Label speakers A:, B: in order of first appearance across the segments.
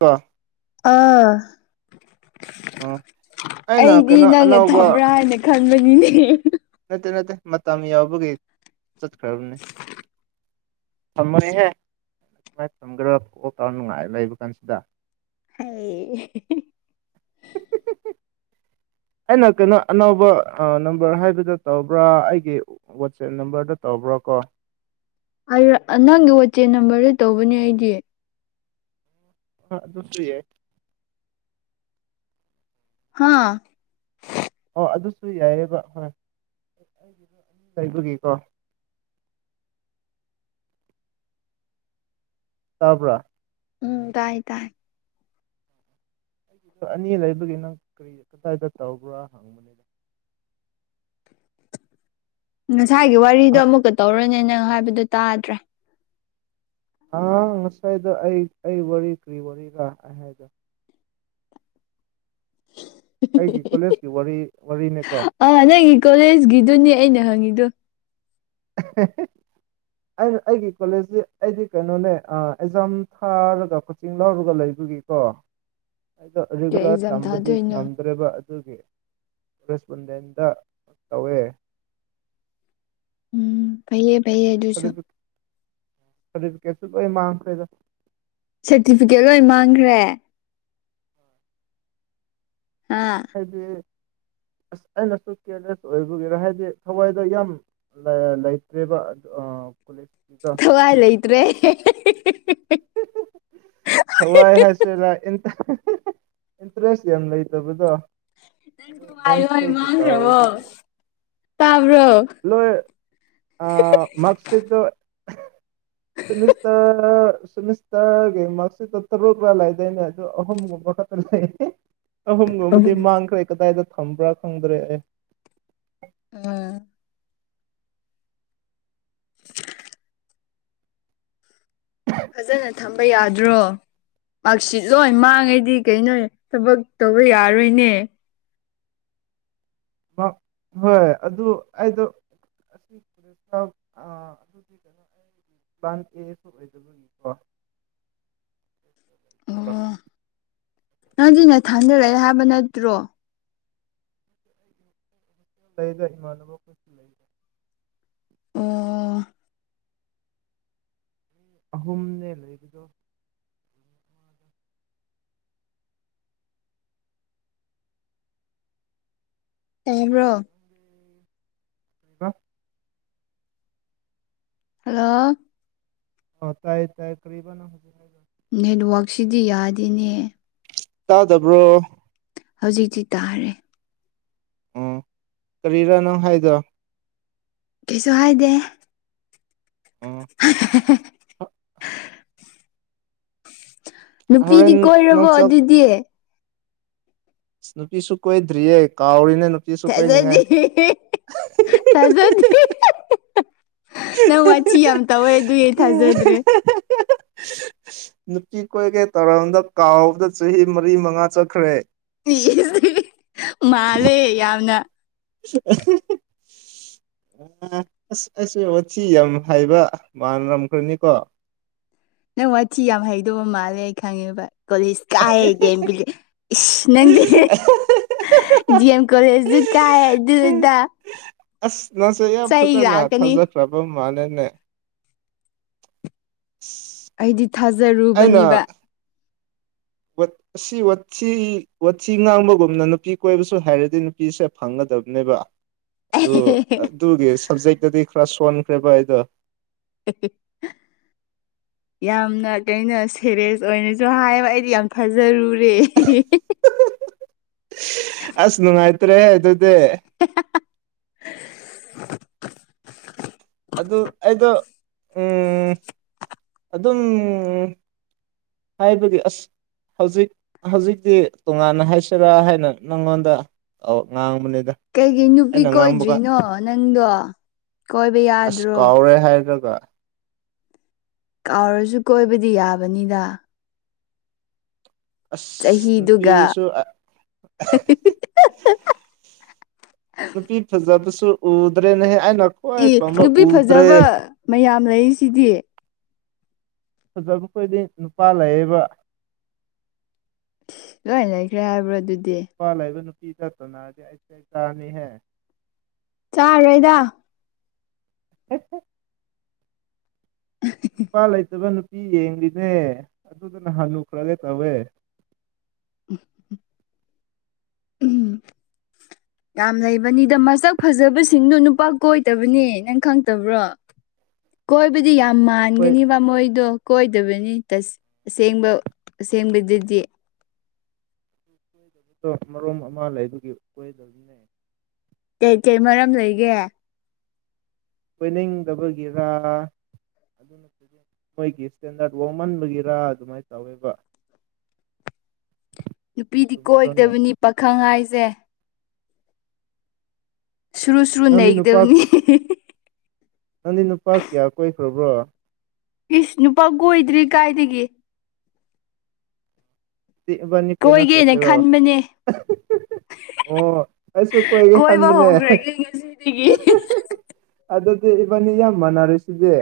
A: ꯕ
B: ꯑ
A: ꯑꯣ ꯑꯩꯅ
B: ꯑꯩꯗꯤ
A: ꯀꯩꯅꯣ
B: ꯅꯪꯅ
A: ꯑꯅꯧꯕ
B: ꯊꯝꯕ꯭ꯔꯥ ꯍꯥꯏꯅ ꯈꯟꯕꯅꯤꯅꯦ
A: ꯅꯠꯇꯦ ꯅꯠꯇꯦ ꯃꯇꯝ ꯌꯥꯎꯕꯒꯤ ꯆꯠꯈ꯭ꯔꯕꯅꯦ ꯊꯝꯃꯣꯅ‌ꯦꯍꯦ ꯃꯥꯏ ꯊꯝꯒ꯭ꯔꯥ ꯀ‌ꯣꯜ ꯇꯧꯔ ꯅꯨꯡꯉꯥꯏ ꯂꯩꯕ ꯀꯥꯟꯁꯤꯗ
B: ꯑꯦ
A: ꯑꯩꯅ ꯀꯩꯅꯣ ꯑꯅꯧꯕ ꯑꯥ ꯅꯝꯕꯔ ꯍꯥꯏꯕꯗ ꯇꯧꯕ꯭ꯔꯥ ꯑꯩꯒꯤ ꯋꯥꯆꯦꯞ ꯅꯝꯕꯔꯗ ꯇꯧꯕ꯭ꯔꯥꯀꯣ
B: ꯑꯩꯔ ꯑ ꯅꯪꯒꯤ ꯋꯥꯆꯦꯠ ꯅꯝꯕꯔꯗ ꯇꯧꯕꯅꯦ ꯑꯩꯗꯤ
A: ꯍꯣꯏ ꯑꯗꯨꯁꯨ ꯌꯥꯏ
B: ꯍꯥ
A: ꯑꯣ ꯑꯗꯨꯁꯨ ꯌꯥꯏꯌꯦꯕ ꯈꯔ ꯂꯩꯕꯒꯤꯀꯣ ꯇꯥꯕ꯭ꯔ
B: ꯎꯝ ꯇꯥꯏ ꯇꯥꯏ
A: ꯁꯨ ꯑꯅꯤ ꯂꯩꯕꯒꯤ ꯅꯪ ꯀꯔꯤ ꯀꯗꯥꯏꯗ ꯇꯧꯕ꯭ꯔꯥ ꯍꯪꯕꯅꯤꯗ
B: ꯉꯁꯥꯏꯒꯤ ꯋꯥꯔꯤꯗꯣ ꯑꯃꯨꯛꯀ ꯇꯧꯔꯅꯦ ꯅꯪ ꯍꯥꯏꯕꯗꯨ ꯇꯥꯗ꯭ꯔꯦ
A: ꯑꯥ ꯉꯁꯥꯏꯗꯣ ꯑꯩ ꯑꯩ ꯋꯥꯔꯤ ꯀ꯭ꯔꯤ ꯋꯥꯔꯤꯔ ꯑꯩ ꯍꯥꯏꯗꯣ ꯑꯩꯒꯤ ꯀꯣꯂꯦꯖꯀꯤ ꯋꯥꯔꯤ ꯋꯥꯔꯤꯅꯦꯀꯣ
B: ꯑꯥ ꯅꯪꯒꯤ ꯀꯣꯂꯦꯖꯒꯤꯗꯨꯅꯦ ꯑꯩꯅ ꯍꯪꯉꯤꯗꯨ
A: [unintelligible] ꯑꯩꯅ ꯑꯩꯒꯤ ꯀꯣꯂꯦꯖꯇꯤ ꯑꯩꯗꯤ ꯀꯩꯅꯣꯅꯦ ꯑꯥ ꯑꯦꯛꯖꯥꯝ ꯊꯥꯔꯒ ꯆꯤꯡ ꯂꯧꯔꯒ ꯂꯩꯕꯒꯤꯀꯣ
B: [inaudible]
A: ꯑꯩꯗꯣ
B: ꯀꯩ
A: ꯔꯤꯒꯨꯂꯔ
B: ꯑꯦꯛꯖꯥꯝ
A: ꯇꯝꯕꯗꯤ
B: ꯊꯥꯗꯣꯏꯅꯣ
A: ꯉꯝꯗ꯭ꯔꯦꯕ ꯑꯗꯨꯒꯤ ꯔꯦꯁꯄꯨꯟꯗꯦꯟꯗ ꯇꯧꯋꯦ
B: ꯎꯝ ꯐꯩꯌꯦ ꯄꯩꯌꯦ ꯑꯗꯨꯁꯨ
A: ꯁꯥꯔꯇꯤꯐꯤꯀꯦꯠꯁꯨ ꯂꯣꯢ ꯃꯥꯡꯈ꯭ꯔꯦꯗ
B: ꯁꯔꯇꯤꯐꯤꯀꯦꯠ ꯂꯣꯏ ꯃꯥꯡꯈ꯭ꯔꯦ ꯑꯥ
A: ꯍꯥꯏꯗꯤ ꯑꯁ ꯑꯩꯅꯁꯨ ꯀ꯭ꯌꯔꯂꯦꯁ ꯑꯣꯏꯕꯒꯤꯔ ꯍꯥꯏꯗꯤ ꯊꯋꯥꯏꯗ ꯌꯥꯝ ꯂꯥ ꯂꯩꯇ꯭ꯔꯦꯕ ꯑꯗ ꯑꯥ ꯀꯣꯂꯦꯖ
B: ꯊꯋꯥꯏ ꯂꯩꯇ꯭ꯔꯦ
A: ꯊꯋꯥꯢ ꯍꯥꯢ [unintelligible] ꯏꯟꯇ ꯏꯟꯇ꯭ꯔꯦꯁ ꯌꯥꯝ ꯂꯩꯇꯕꯗꯣ ꯑꯗꯨ
B: ꯂꯣꯏ
A: ꯅꯦꯝꯁꯦꯛꯀꯤ
B: ꯃꯥꯡꯈ꯭ꯔꯕꯣ
A: ꯇꯥꯎꯕꯒꯤ
B: ꯇꯥꯕ꯭ꯔꯣ
A: ꯂꯣꯏ ꯑꯥ ꯃꯥꯛꯁꯤꯠꯇꯣ ꯁꯦꯝꯃꯤꯁꯇꯔ ꯁꯦꯝꯃꯤꯁꯇꯔꯒꯤ ꯃꯥꯛꯁꯤꯠꯇꯣ ꯇꯔꯨꯛꯔ ꯂꯩꯗꯥꯢꯅꯦ ꯑꯗꯨ ꯑꯍꯨꯝ ꯒꯨꯝꯕ ꯈꯥꯇ ꯂꯩ
B: ꯎꯝ
A: ꯑꯍꯨꯝꯒꯨꯝꯕꯗꯤ ꯃꯥꯡꯈ꯭ꯔꯦ ꯀꯗꯥꯏꯗ ꯊꯝꯕ꯭ꯔꯥ ꯈꯪꯗ꯭ꯔꯦ ꯑꯦ
B: ꯑꯥ [inaudible] ꯐꯖꯅ ꯊꯝꯕ ꯌꯥꯗ꯭ꯔꯣ ꯃꯥꯔꯛꯁꯤꯠ ꯂꯣꯏ ꯃꯥꯡꯉꯗꯤ ꯀꯩꯅꯣ ꯊꯕꯛ ꯇꯧꯕ ꯌꯥꯔꯣꯏꯅꯦ
A: ꯃꯥ ꯍꯣꯏ ꯑꯗꯨ ꯑꯩꯗꯣ ꯑꯥ [unintelligible]
B: ꯑꯣ ꯅꯪꯗꯤ ꯅꯊꯟꯗ ꯂꯩꯌꯦ ꯍꯥꯏꯕ ꯅꯠꯇ꯭ꯔꯣ
A: ꯂꯩꯗ ꯢꯃꯥꯟꯅꯕ ꯈꯣꯢꯁꯨ ꯂꯩ
B: ꯑꯣ
A: ꯑꯍꯨꯝꯅꯦ ꯂꯩꯕꯗꯣ
B: ꯎꯕ꯭ꯔꯣ
A: ꯕꯥ
B: ꯍꯜꯂꯣ
A: ꯑꯥ ꯇꯥꯏ ꯇꯥꯏ ꯀꯔꯤꯕ ꯅꯪ ꯍꯧꯖꯤꯛ ꯍꯥꯢꯗꯣ
B: ꯅꯦꯠ ꯋꯥꯛꯁꯤꯗꯤ ꯌꯥꯗꯦꯅꯦ
A: ꯇꯥꯗꯕ꯭ꯔꯣ
B: ꯍꯧꯖꯤꯛꯇꯤ ꯇꯥꯔꯦ
A: ꯎꯝ ꯀꯔꯤꯔꯥ ꯅꯪ ꯍꯥꯏꯗꯣ
B: ꯀꯩꯁꯨ ꯍꯥꯏꯗꯦ
A: ꯎꯝ
B: ꯍꯍꯥꯍꯦꯍꯦ ꯅꯨꯄꯤꯗꯤ
A: ꯍꯣꯔꯦꯟ
B: ꯀꯣꯏꯔꯕꯣ
A: ꯅꯪ ꯆꯥꯛ
B: ꯑꯗꯨꯗꯤ
A: ꯁꯨ ꯅꯨꯄꯤꯁꯨꯨ ꯀꯣꯏꯗ꯭ꯔꯤꯌꯦ ꯀꯥꯎꯔꯦꯅꯦ ꯅꯨ
B: ꯊꯥꯖꯗꯤ ꯊꯥꯖꯗꯤ ꯍꯤꯍꯤ ꯍꯍꯥ ꯅꯪ ꯋꯥꯊꯤ ꯌꯥꯝ ꯇꯧꯋꯦ ꯑꯗꯨꯒꯤ ꯑꯩ ꯊꯥꯖꯗ꯭ꯔꯦ
A: ꯅꯨꯄꯤ ꯀꯣꯏꯒꯦ ꯇꯥꯔꯝꯕꯗꯣ ꯀꯥꯎꯕꯗ ꯆꯍꯤ ꯃꯔꯤ ꯃꯉꯥ ꯆꯠꯈ꯭ꯔꯦ
B: ꯢꯁ ꯃꯥꯜꯂꯦ ꯌꯥꯝꯅ
A: [unintelligible] ꯑꯁ ꯑꯩꯁꯦ ꯋꯥꯊꯤ ꯌꯥꯝ ꯍꯩꯕ ꯃꯥꯜꯂꯝꯈ꯭ꯔꯅꯤꯀꯣ
B: ꯅꯪ ꯋꯥꯊꯤ ꯌꯥꯝ ꯍꯩꯗꯧꯕ ꯃꯥꯜꯂꯦ ꯑꯩ ꯈꯪꯉꯦꯕ ꯀꯣꯂꯦꯖ ꯀꯥꯏ ꯒꯦꯝ ꯕꯤꯂꯦ ꯏꯁ ꯅꯪꯖꯦ ꯗꯤ ꯑꯦꯝ ꯀꯣꯂꯦꯖꯇ ꯀꯥꯏ ꯑꯗꯨ ꯑꯗꯥ
A: ꯑꯁ ꯅꯪꯁꯨ ꯌꯥꯝ ꯐꯖꯥꯅ
B: ꯂꯥꯛꯀꯅꯤ
A: ꯐꯖꯥꯈ꯭ꯔꯕ ꯃꯥꯜꯂꯦꯅꯦ [inaudible]
B: ꯑꯩꯗꯤ ꯊꯥꯖꯔꯨꯕꯅꯤꯕ
A: ꯋꯠ ꯑꯁꯤꯋꯠ ꯁꯤ ꯋꯥꯊꯤ ꯉꯥꯡꯕꯒꯨꯝꯅ ꯅꯨꯄꯤ ꯀꯣꯏꯕꯁꯨ ꯍꯩꯔꯗꯤ ꯅꯨꯄꯤꯁꯦ ꯐꯪꯒꯗꯕꯅꯦꯕ ꯑꯗꯨ ꯑꯗꯨꯒꯤ ꯁꯞꯖꯦꯛꯇꯗꯤ ꯈꯔ ꯁꯣꯟꯈ꯭ꯔꯦꯕ ꯑꯩꯗꯣ
B: ꯍꯦꯍꯦ ꯌꯥꯝꯅ ꯀꯩꯅꯣ ꯁꯦꯔꯦꯁ ꯑꯣꯏꯅꯁꯨ ꯍꯥꯏꯕ ꯑꯩꯗꯤ ꯌꯥꯝ ꯊꯖꯔꯨꯔꯦ
A: ꯑꯁ ꯅꯨꯡꯉꯥꯏꯇ꯭ꯔꯦ ꯑꯗꯨꯗꯤ
B: [inaudible]
A: ꯑꯗꯨ ꯑꯩꯗꯣ ꯎꯝ ꯑꯗꯨꯝ ꯍꯥꯏꯕꯗꯤ ꯑꯁ ꯍꯧꯖꯤꯛ ꯍꯧꯖꯤꯛꯇꯤ ꯇꯣꯉꯥꯟꯅ ꯍꯥꯏꯁꯦꯔꯥ ꯍꯥꯏꯅ ꯅꯪꯉꯣꯟꯗ ꯑꯧ ꯉꯥꯡꯕꯅꯦꯗ
B: ꯀꯩꯒꯤ ꯅꯨꯄꯤ ꯀꯣꯏꯗ꯭ꯔꯤꯅꯣ ꯅꯪꯗꯣ ꯀꯣꯏꯕ ꯌꯥꯗ꯭ꯔꯣ
A: ꯄꯣꯔꯦ ꯍꯥꯏꯔꯒ
B: ꯀꯥꯎꯔꯁꯨ ꯀꯣꯏꯕꯗꯤ ꯌꯥꯕꯅꯤꯗ
A: ꯑꯁ
B: ꯆꯍꯤꯗꯨꯒ
A: ꯅꯨꯄꯤꯁꯨ ꯑꯥ ꯅꯨꯄꯤ ꯐꯖꯕꯁꯨ ꯎꯗ꯭ꯔꯦꯅꯦꯍꯦ ꯑꯩꯅ ꯈ꯭ꯋꯥꯏ
B: ꯢ
A: ꯄꯥꯝꯕ
B: ꯅꯨꯄꯤ
A: ꯎꯗ꯭ꯔꯦ
B: ꯐꯖꯕ ꯃꯌꯥꯝ ꯂꯩꯔꯤꯁꯤꯗꯤ
A: ꯐꯖꯕ ꯈꯣꯏꯗꯤꯡ ꯅꯨꯄꯥ ꯂꯩꯌꯦꯕ
B: ꯂꯣꯏ ꯂꯩꯈ꯭ꯔꯦ ꯍꯥꯏꯕ꯭ꯔ ꯑꯗꯨꯗꯤ
A: ꯅꯨꯄꯥ ꯂꯩꯕ ꯅꯨꯄꯤ ꯗꯞ ꯊꯧꯅꯔꯗꯤ ꯑꯩ ꯆꯥꯅꯤꯍꯦ
B: ꯆꯥꯔꯣꯏꯗ
A: [unintelligible] ꯅꯨꯄꯥ ꯂꯩꯇꯕ ꯅꯨꯄꯤ ꯌꯦꯡꯂꯤꯅꯦ ꯑꯗꯨꯗ ꯅꯍꯥꯟ ꯂꯨꯈ꯭ꯔꯒꯦ ꯇꯧꯋꯦ
B: [unintelligible] ꯎꯝ ꯌꯥꯝ ꯂꯩꯕꯅꯤꯗ ꯃꯁꯛ ꯐꯖꯕꯁꯤꯡꯗꯨ ꯅꯨꯄꯥ ꯀꯣꯏꯗꯕꯅꯦ ꯅꯪ ꯈꯪꯇꯕ꯭ꯔꯣ ꯀꯣꯏꯕꯗꯤ ꯌꯥꯝ
A: ꯍꯣꯏ
B: ꯃꯥꯟꯒꯅꯤꯕ ꯃꯣꯏꯗꯨ ꯀꯣꯏꯗꯕꯅꯤ ꯇꯁ ꯑꯁꯦꯡꯕ ꯑꯁꯦꯡꯕꯗꯗꯤ
A: ꯑꯗꯣ ꯃꯔꯣꯝ ꯑꯃ ꯂꯩꯕꯒꯤ ꯀꯣꯏꯗꯕꯅꯦ
B: ꯀꯩ ꯀꯩ ꯃꯔꯝ ꯂꯩꯒꯦ
A: ꯀꯣꯏꯅꯤꯡꯗꯕꯒꯤꯔꯥ ꯃꯣꯏꯒꯤ ꯁꯇꯦꯟꯗꯔꯠ ꯋꯥꯡꯃꯟꯕꯒꯤꯔꯥ ꯑꯗꯨꯃꯥꯏꯅ ꯇꯧꯋꯦꯕ
B: ꯅꯨꯄꯤꯗꯤ
A: ꯆꯨꯝꯗ꯭ꯔꯣꯅꯦ
B: ꯀꯣꯏꯒꯗꯕꯅꯤ ꯄꯥꯈꯪ ꯍꯥꯏꯁꯦ ꯁꯨꯔꯨ ꯁꯨꯔꯨ
A: ꯅꯪꯗꯤ ꯅꯨꯄꯥ
B: ꯅꯩꯒꯗꯕꯅꯤ
A: ꯅꯪꯗꯤ ꯅꯨꯄꯥ ꯀꯌꯥ ꯀꯣꯏꯈ꯭ꯔꯕ꯭ꯔꯣ
B: ꯏꯁ ꯅꯨꯄꯥ ꯀꯣꯏꯗ꯭ꯔꯤ ꯀꯥꯏꯗꯒꯤ
A: ꯗꯤ ꯢꯕꯥꯅꯤ
B: ꯀꯣꯏꯒꯦꯅ
A: ꯀꯣꯢꯅꯈ꯭ꯔꯁꯦꯔꯣ
B: ꯈꯟꯕꯅꯦ
A: ꯑꯣ ꯑꯩꯁꯨ ꯀꯣꯏꯒꯦ
B: ꯀꯣꯏꯕ
A: ꯈꯟꯕꯅꯦ
B: ꯍꯧꯈ꯭ꯔꯒꯦ ꯉꯁꯤꯗꯒꯤ
A: ꯑꯗꯨꯗꯤ ꯏꯕꯥꯅꯤ ꯌꯥꯝ ꯃꯥꯟꯅꯔꯤꯁꯤꯗꯤ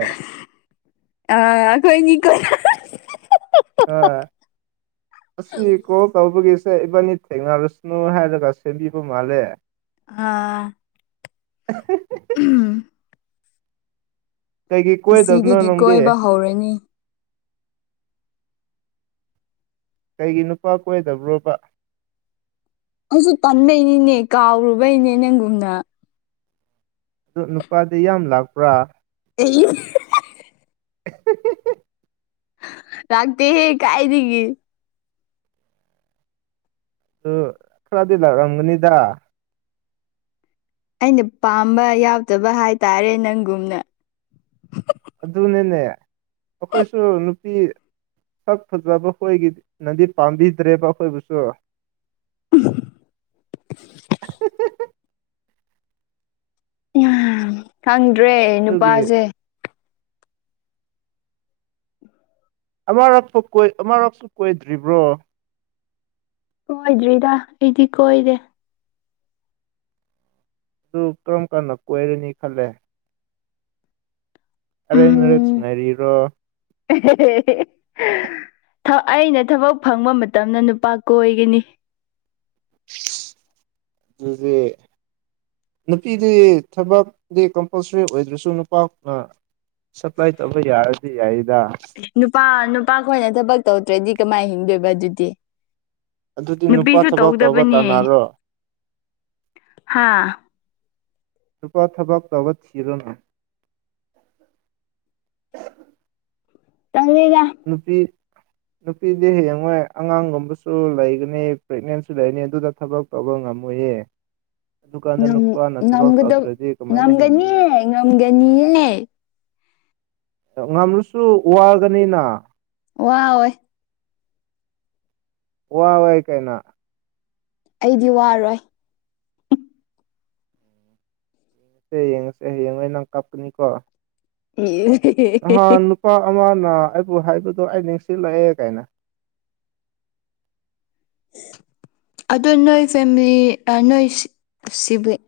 B: ꯑꯥ ꯑꯩꯇꯣꯏꯅꯤ ꯀꯣꯏꯅ [unintelligible]
A: ꯍꯣꯏ
B: [inaudible]
A: ꯑꯁꯤ ꯀꯣꯜ ꯇꯧꯕꯒꯤꯁꯦ ꯏꯕꯥꯟꯅꯤ ꯊꯦꯡꯅꯥꯔꯁꯅꯨ ꯍꯥꯏꯔꯒ ꯁꯦꯝꯕꯤꯕ ꯃꯥꯜꯂꯦ
B: ꯑꯥ
A: [unintelligible]
B: ꯎꯝ
A: ꯀꯩꯒꯤ ꯀꯣꯏꯗꯕꯅꯣ
B: ꯉꯁꯤꯗꯒꯤ
A: ꯅꯪꯗꯤ
B: ꯀꯣꯏꯕ ꯍꯧꯔꯅꯤ
A: ꯀꯩꯒꯤ ꯅꯨꯄꯥ ꯀꯣꯏꯗꯕ꯭ꯔꯣꯕ
B: ꯍꯧꯖꯤꯛ ꯄꯟꯕꯩꯅꯤꯅꯦ ꯀꯥꯎꯔꯨꯕꯩꯅꯦ ꯅꯪꯒꯨꯝꯅ
A: ꯑꯗ ꯅꯨꯄꯥꯗꯤ ꯌꯥꯝ ꯂꯥꯛꯄ꯭ꯔꯥ
B: ꯑꯩ [unintelligible]
A: [unintelligible]
B: ꯂꯥꯛꯇꯦ ꯍꯦ ꯀꯥꯏꯗꯒꯤ
A: ꯑꯗꯣ ꯈꯔꯗꯤ ꯂꯥꯛꯑꯝꯒꯅꯤꯗ
B: ꯑꯩꯅ ꯄꯥꯝꯕ ꯌꯥꯎꯗꯕ ꯍꯥꯏꯇꯥꯔꯦ ꯅꯪꯒꯨꯝꯅ
A: ꯑꯗꯨꯅꯤꯅꯦ ꯑꯩꯈꯣꯏꯁꯨ ꯅꯨꯄꯤ ꯁꯛ ꯐꯖꯕ ꯑꯩꯈꯣꯏꯒꯤ ꯅꯗꯤ ꯄꯥꯝꯕꯤꯗ꯭ꯔꯦꯕ ꯑꯩꯈꯣꯏꯕꯨꯁꯨ
B: [inaudible] ꯌꯥꯝ ꯈꯪꯗ꯭ꯔꯦ
A: ꯑꯗꯨꯒꯤ
B: ꯅꯨꯄꯥꯖꯦ
A: ꯑꯃꯔꯛ ꯐꯥꯎ ꯀꯣꯏ ꯑꯃꯔꯛꯁꯨ ꯀꯣꯏꯗ꯭ꯔꯤꯕ꯭ꯔꯣ
B: ꯀꯣꯏꯗ꯭ꯔꯤꯗ ꯑꯩꯗꯤ ꯀꯣꯏꯔꯦ
A: ꯑꯗꯨꯨ ꯀꯔꯝ ꯀꯥꯟꯗ ꯀꯣꯏꯔꯅꯤ ꯈꯜꯂꯦ ꯑꯔꯦꯟꯖ ꯃꯔꯦꯁ
B: ꯎꯝ
A: ꯉꯥꯏꯔꯤꯔꯣ
B: [inaudible] ꯊ ꯑꯩꯅ ꯊꯕꯛ ꯐꯪꯕ ꯃꯇꯝꯗ ꯅꯨꯄꯥ ꯀꯣꯏꯒꯅꯤ
A: ꯗꯨꯗꯤ ꯅꯨꯄꯤꯗꯤ ꯊꯕꯛꯇꯗꯤ ꯀꯝꯄꯜꯁꯔꯤ ꯑꯣꯏꯗ꯭ꯔꯥꯁꯨ ꯅꯨꯄꯥꯅ ꯁꯄ꯭ꯂꯥꯏ ꯇꯧꯕ ꯌꯥꯔꯗꯤ ꯌꯥꯏꯗ
B: ꯅꯨꯄꯥ ꯅꯨꯄꯥ ꯈꯣꯏꯅ ꯊꯕꯛ ꯇꯧꯗ꯭ꯔꯥꯗꯤ ꯀꯃꯥꯏ ꯍꯤꯡꯗꯣꯏꯕ ꯑꯗꯨꯗꯤ
A: ꯑꯗꯨꯗꯤ ꯅꯨꯄꯥ
B: ꯅꯨꯄꯤꯁꯨ
A: ꯊꯕꯛ ꯇꯧꯕ
B: ꯇꯧꯗꯕꯅꯦ
A: ꯇꯥꯟꯅꯔꯣ
B: ꯍꯥ
A: ꯅꯨꯄꯥ ꯊꯕꯛ ꯇꯧꯕ ꯊꯤꯔꯨꯅꯨ
B: ꯇꯜꯂꯤꯗ
A: ꯅꯨꯄꯤ ꯅꯨꯄꯤꯗꯤ ꯍꯌꯦꯡꯋꯥꯏ ꯑꯉꯥꯡꯒꯨꯝꯕꯁꯨ ꯂꯩꯒꯅꯤ ꯄ꯭ꯔꯦꯒꯅꯦꯟꯁꯨ ꯂꯩꯒꯅꯤ ꯑꯗꯨꯅ ꯊꯕꯛ ꯇꯧꯕ ꯉꯝꯃꯣꯏꯌꯦ ꯑꯗꯨꯀꯥꯟꯗ
B: ꯉꯝ
A: ꯅꯨꯄꯥꯅ ꯊꯕꯛ
B: ꯉꯝꯒꯗꯧ
A: ꯇꯧꯗ꯭ꯔꯗꯤ ꯀꯃꯥꯏꯅ ꯍꯤꯡꯒꯅꯤ
B: ꯉꯝꯒꯅꯤꯌꯦ ꯉꯝꯒꯅꯤꯌꯦ
A: ꯉꯝꯂꯁꯨ ꯋꯥꯒꯅꯤꯅ
B: ꯋꯥꯑꯣꯏ
A: ꯋꯥꯑꯣꯏ ꯀꯥꯏꯅ
B: ꯑꯩꯗꯤ ꯋꯥꯔꯣꯏ
A: ꯁꯦ ꯌꯦꯡꯉꯁꯦ ꯍꯌꯦꯡꯋꯥꯏ ꯅꯪ ꯀꯞꯀꯅꯤꯀꯣ
B: ꯏꯁ
A: ꯅꯨꯄꯥ ꯑꯃꯅ ꯑꯩꯕꯨ ꯍꯥꯏꯕꯗꯣ ꯑꯩ ꯅꯤꯡꯁꯤꯡꯂꯛꯑꯦ ꯀꯥꯏꯅ
B: ꯑꯗꯨ ꯅꯣꯏ ꯐꯦꯃꯤꯂꯤ ꯑꯥ ꯅꯣꯏ ꯁꯤ ꯁꯤꯕꯤꯂꯤꯡ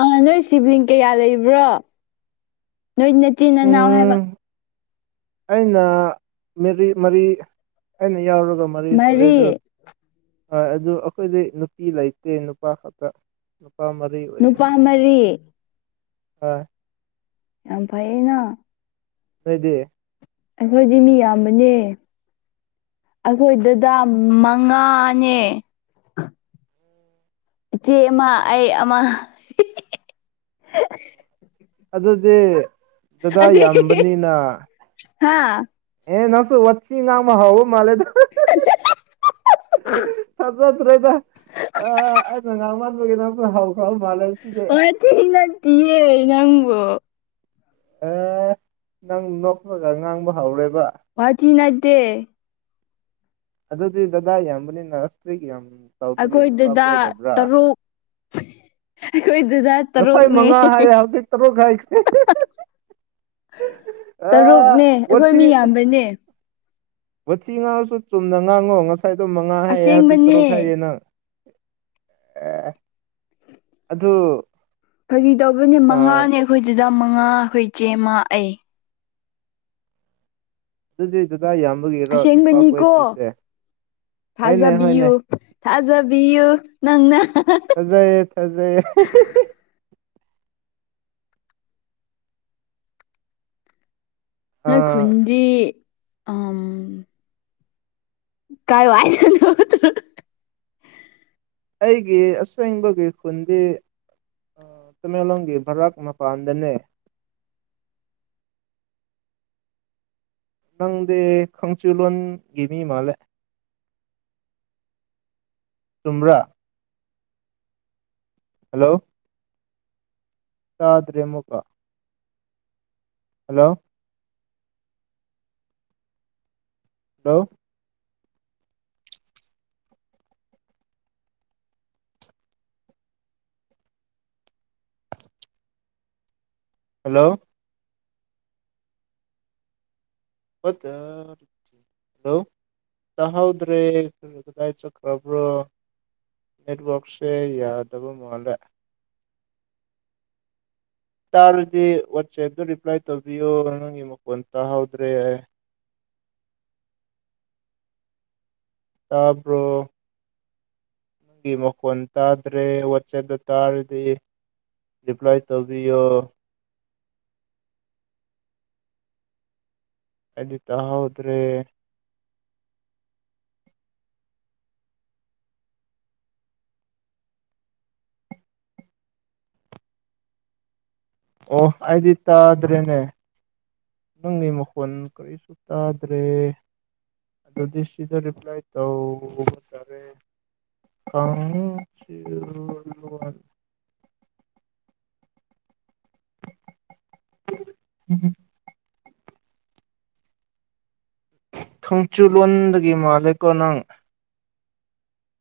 B: ꯑ ꯅꯣꯏ ꯁꯤꯕꯤꯂꯤꯡ ꯀꯌꯥ ꯂꯩꯕ꯭ꯔꯣ ꯅꯣꯏ ꯅꯆꯤꯟ ꯅꯅꯥꯎ ꯍꯥꯏꯕ
A: ꯎꯝ ꯑꯩꯅ ꯃꯔꯤ ꯃꯔꯤ ꯑꯩꯅ ꯌꯥꯎꯔꯒ ꯃꯔꯤꯁꯨꯔꯦ ꯗꯨ
B: ꯃꯔꯤ
A: ꯑꯥ ꯑꯗꯨ ꯑꯩꯈꯣꯏꯗꯤ ꯅꯨꯄꯤ ꯂꯩꯇꯦ ꯅꯨꯄꯥ ꯈꯛꯇ ꯅꯨꯄꯥ ꯃ ꯔꯤ ꯑꯣꯏꯌꯦ
B: ꯅꯨꯄꯥ ꯃꯔꯤ
A: ꯍꯣꯏ
B: ꯌꯥꯝ ꯐꯩꯩꯌꯦꯅ
A: ꯅꯣꯏꯗꯤ
B: ꯑꯩꯈꯣꯏꯗꯤ ꯃꯤ ꯌꯥꯝꯕꯅꯦ ꯑꯩꯈꯣꯏ ꯗꯥꯗꯥ ꯃꯪꯉꯥꯅꯦ ꯏꯆꯦ ꯑꯃꯥ ꯑꯩ ꯑꯃꯥ
A: ꯑꯗꯨꯗꯤ ꯗꯗꯥ
B: ꯑꯁꯤ
A: ꯌꯥꯝꯕꯅꯤꯅ
B: ꯍꯥꯥ
A: ꯑꯦ ꯅꯪꯁꯨ ꯋꯥꯠꯊꯤ ꯉꯥꯡꯕ ꯍꯧꯔ ꯃꯥꯜꯂꯦꯗ ꯊꯥꯖꯗ꯭ꯔꯦꯗ ꯑꯥ ꯑꯩꯩꯅ ꯉꯥꯡꯃꯥꯟ ꯄꯒꯤ ꯅꯪꯁꯨ ꯍꯧꯈ꯭ꯔꯥꯕ ꯃꯥꯜꯂꯦ ꯉꯁꯤꯗꯤ
B: ꯁꯤ ꯅꯠꯇꯤꯌꯦ ꯅꯪꯕꯨ
A: ꯑꯦ ꯅꯪ ꯅꯣꯛꯂꯒ ꯉꯥꯡꯕ ꯍꯧꯔꯦꯕ
B: ꯋꯥꯊꯤ ꯅꯠꯇꯦ
A: ꯑꯗꯨꯗꯤ ꯗꯗꯥ ꯌꯥꯝꯕꯅꯤꯅ [unintelligible]
B: ꯑꯩꯈꯣꯏ
A: ꯅꯨꯄꯥ
B: ꯗꯨꯗꯥ
A: ꯀꯣꯏꯗꯕ꯭ꯔꯥ
B: ꯇꯥꯔꯨꯛ ꯑꯩꯈꯣꯏ ꯗꯥꯗꯥꯥ
A: ꯉꯁꯥꯏ
B: ꯇꯥꯔꯨꯛꯅꯦ
A: ꯃꯉꯥ ꯍꯥꯏꯌꯦ ꯍꯧꯖꯤꯛ ꯇꯔꯨꯛ ꯍꯥꯏꯈ꯭ꯔꯦ ꯑ
B: ꯇꯥꯔꯨꯛꯅꯦ ꯑꯩꯈꯣꯏ ꯃꯤ ꯌꯥꯝꯕꯅꯦ
A: ꯋꯥꯠꯊꯤ ꯉꯥꯡꯔꯁꯨ ꯆꯨꯝꯅ ꯉꯥꯡꯉꯣ ꯉꯁꯥꯏꯗꯣ ꯃꯉꯥ ꯍꯥꯏꯑꯦ ꯍꯧꯖꯤꯛ ꯇꯔꯨꯛ ꯍꯥꯏꯌꯦ
B: ꯑꯁꯦꯡꯕꯅꯦ
A: ꯅꯪ ꯑꯦ ꯑꯗꯨ
B: ꯐꯒꯤ ꯇꯧꯕꯅꯦ
A: ꯑ
B: ꯃꯉꯥꯅꯦ ꯑꯩꯈꯣꯏ ꯗꯥꯗꯥ ꯃꯉꯥ ꯑꯩꯈꯣꯏ ꯏꯆꯦ ꯑꯃꯥ ꯑꯩ
A: ꯑꯗꯨꯗꯤ ꯗꯥꯗꯥ ꯌꯥꯝꯕꯒꯤꯔꯣ ꯅꯨꯄꯥ ꯀꯣꯏꯗ꯭ꯔꯤꯁꯦ ꯍꯣꯏꯅꯦ ꯍꯣꯏꯅꯦ
B: ꯊꯥꯖꯥꯕꯤꯌꯨ ꯊꯥꯖꯥꯕꯤꯌꯨ ꯅꯪꯅ
A: ꯑꯖꯩꯌꯦ ꯑ
B: ꯅꯣꯏ ꯈꯨꯟꯗꯤ ꯑꯝ ꯀꯥꯏ ꯋꯥꯏꯗꯅꯣ
A: ꯑꯩꯒꯤ ꯑꯁꯦꯡꯕꯒꯤ ꯈꯨꯟꯗꯤ ꯇꯃꯦꯡꯂꯣꯡꯒꯤ ꯚꯔꯛ ꯃꯄꯥꯟꯗꯅꯦ ꯅꯪꯗꯤ ꯈꯪꯆꯨꯂꯣꯟꯒꯤ ꯃꯤ ꯃꯥꯜꯂꯦ ꯆꯨꯝꯕ꯭ꯔꯥ ꯍꯜꯂꯣ ꯇꯥꯗ꯭ꯔꯦ ꯑꯃꯨꯛꯀꯥ ꯍꯜꯂꯣ ꯍꯜꯂꯣ ꯍꯜꯂꯣ ꯋꯠꯇꯥ ꯍꯜꯂꯣ ꯇꯥꯍꯧꯗ꯭ꯔꯦ ꯀꯗꯥꯏ ꯆꯠꯈ꯭ꯔꯥꯕ꯭ꯔꯣ ꯅꯦꯠꯋꯥꯛꯁꯦ ꯌꯥꯗꯕ ꯃꯥꯜꯂꯦ ꯇꯥꯔꯗꯤ ꯋꯥꯆꯦꯞꯇ ꯔꯤꯄ꯭ꯂꯥꯏ ꯇꯧꯕꯤꯌꯣ ꯅꯪꯒꯤ ꯃꯈꯣꯟ ꯇꯥꯍꯧꯗ꯭ꯔꯦ ꯇꯥꯕ꯭ꯔꯣ ꯒꯤ ꯃꯈꯣꯟ ꯇꯥꯗ꯭ꯔꯦ ꯋꯥꯆꯦꯞꯇ ꯇꯥꯔꯗꯤ ꯔꯤꯄ꯭ꯂꯥꯏ ꯇꯧꯕꯤꯌꯣ ꯑꯩꯗꯤ ꯇꯥꯍꯧꯗ꯭ꯔꯦ ꯑꯣ ꯑꯩꯗꯤ ꯇꯥꯗ꯭ꯔꯦꯅꯦ ꯅꯪꯒꯤ ꯃꯈꯣꯟ ꯀꯔꯤꯁꯨ ꯇꯥꯗ꯭ꯔꯦ ꯅꯣꯗꯤꯁꯤꯗ ꯔꯤꯄ꯭ꯂꯥꯏ ꯇꯧꯗꯔꯦ [unintelligible] [inaudible] ꯊꯣꯡꯆꯨꯂꯣꯟꯗꯒꯤ ꯃꯥꯜꯂꯦꯀꯣ ꯅꯪ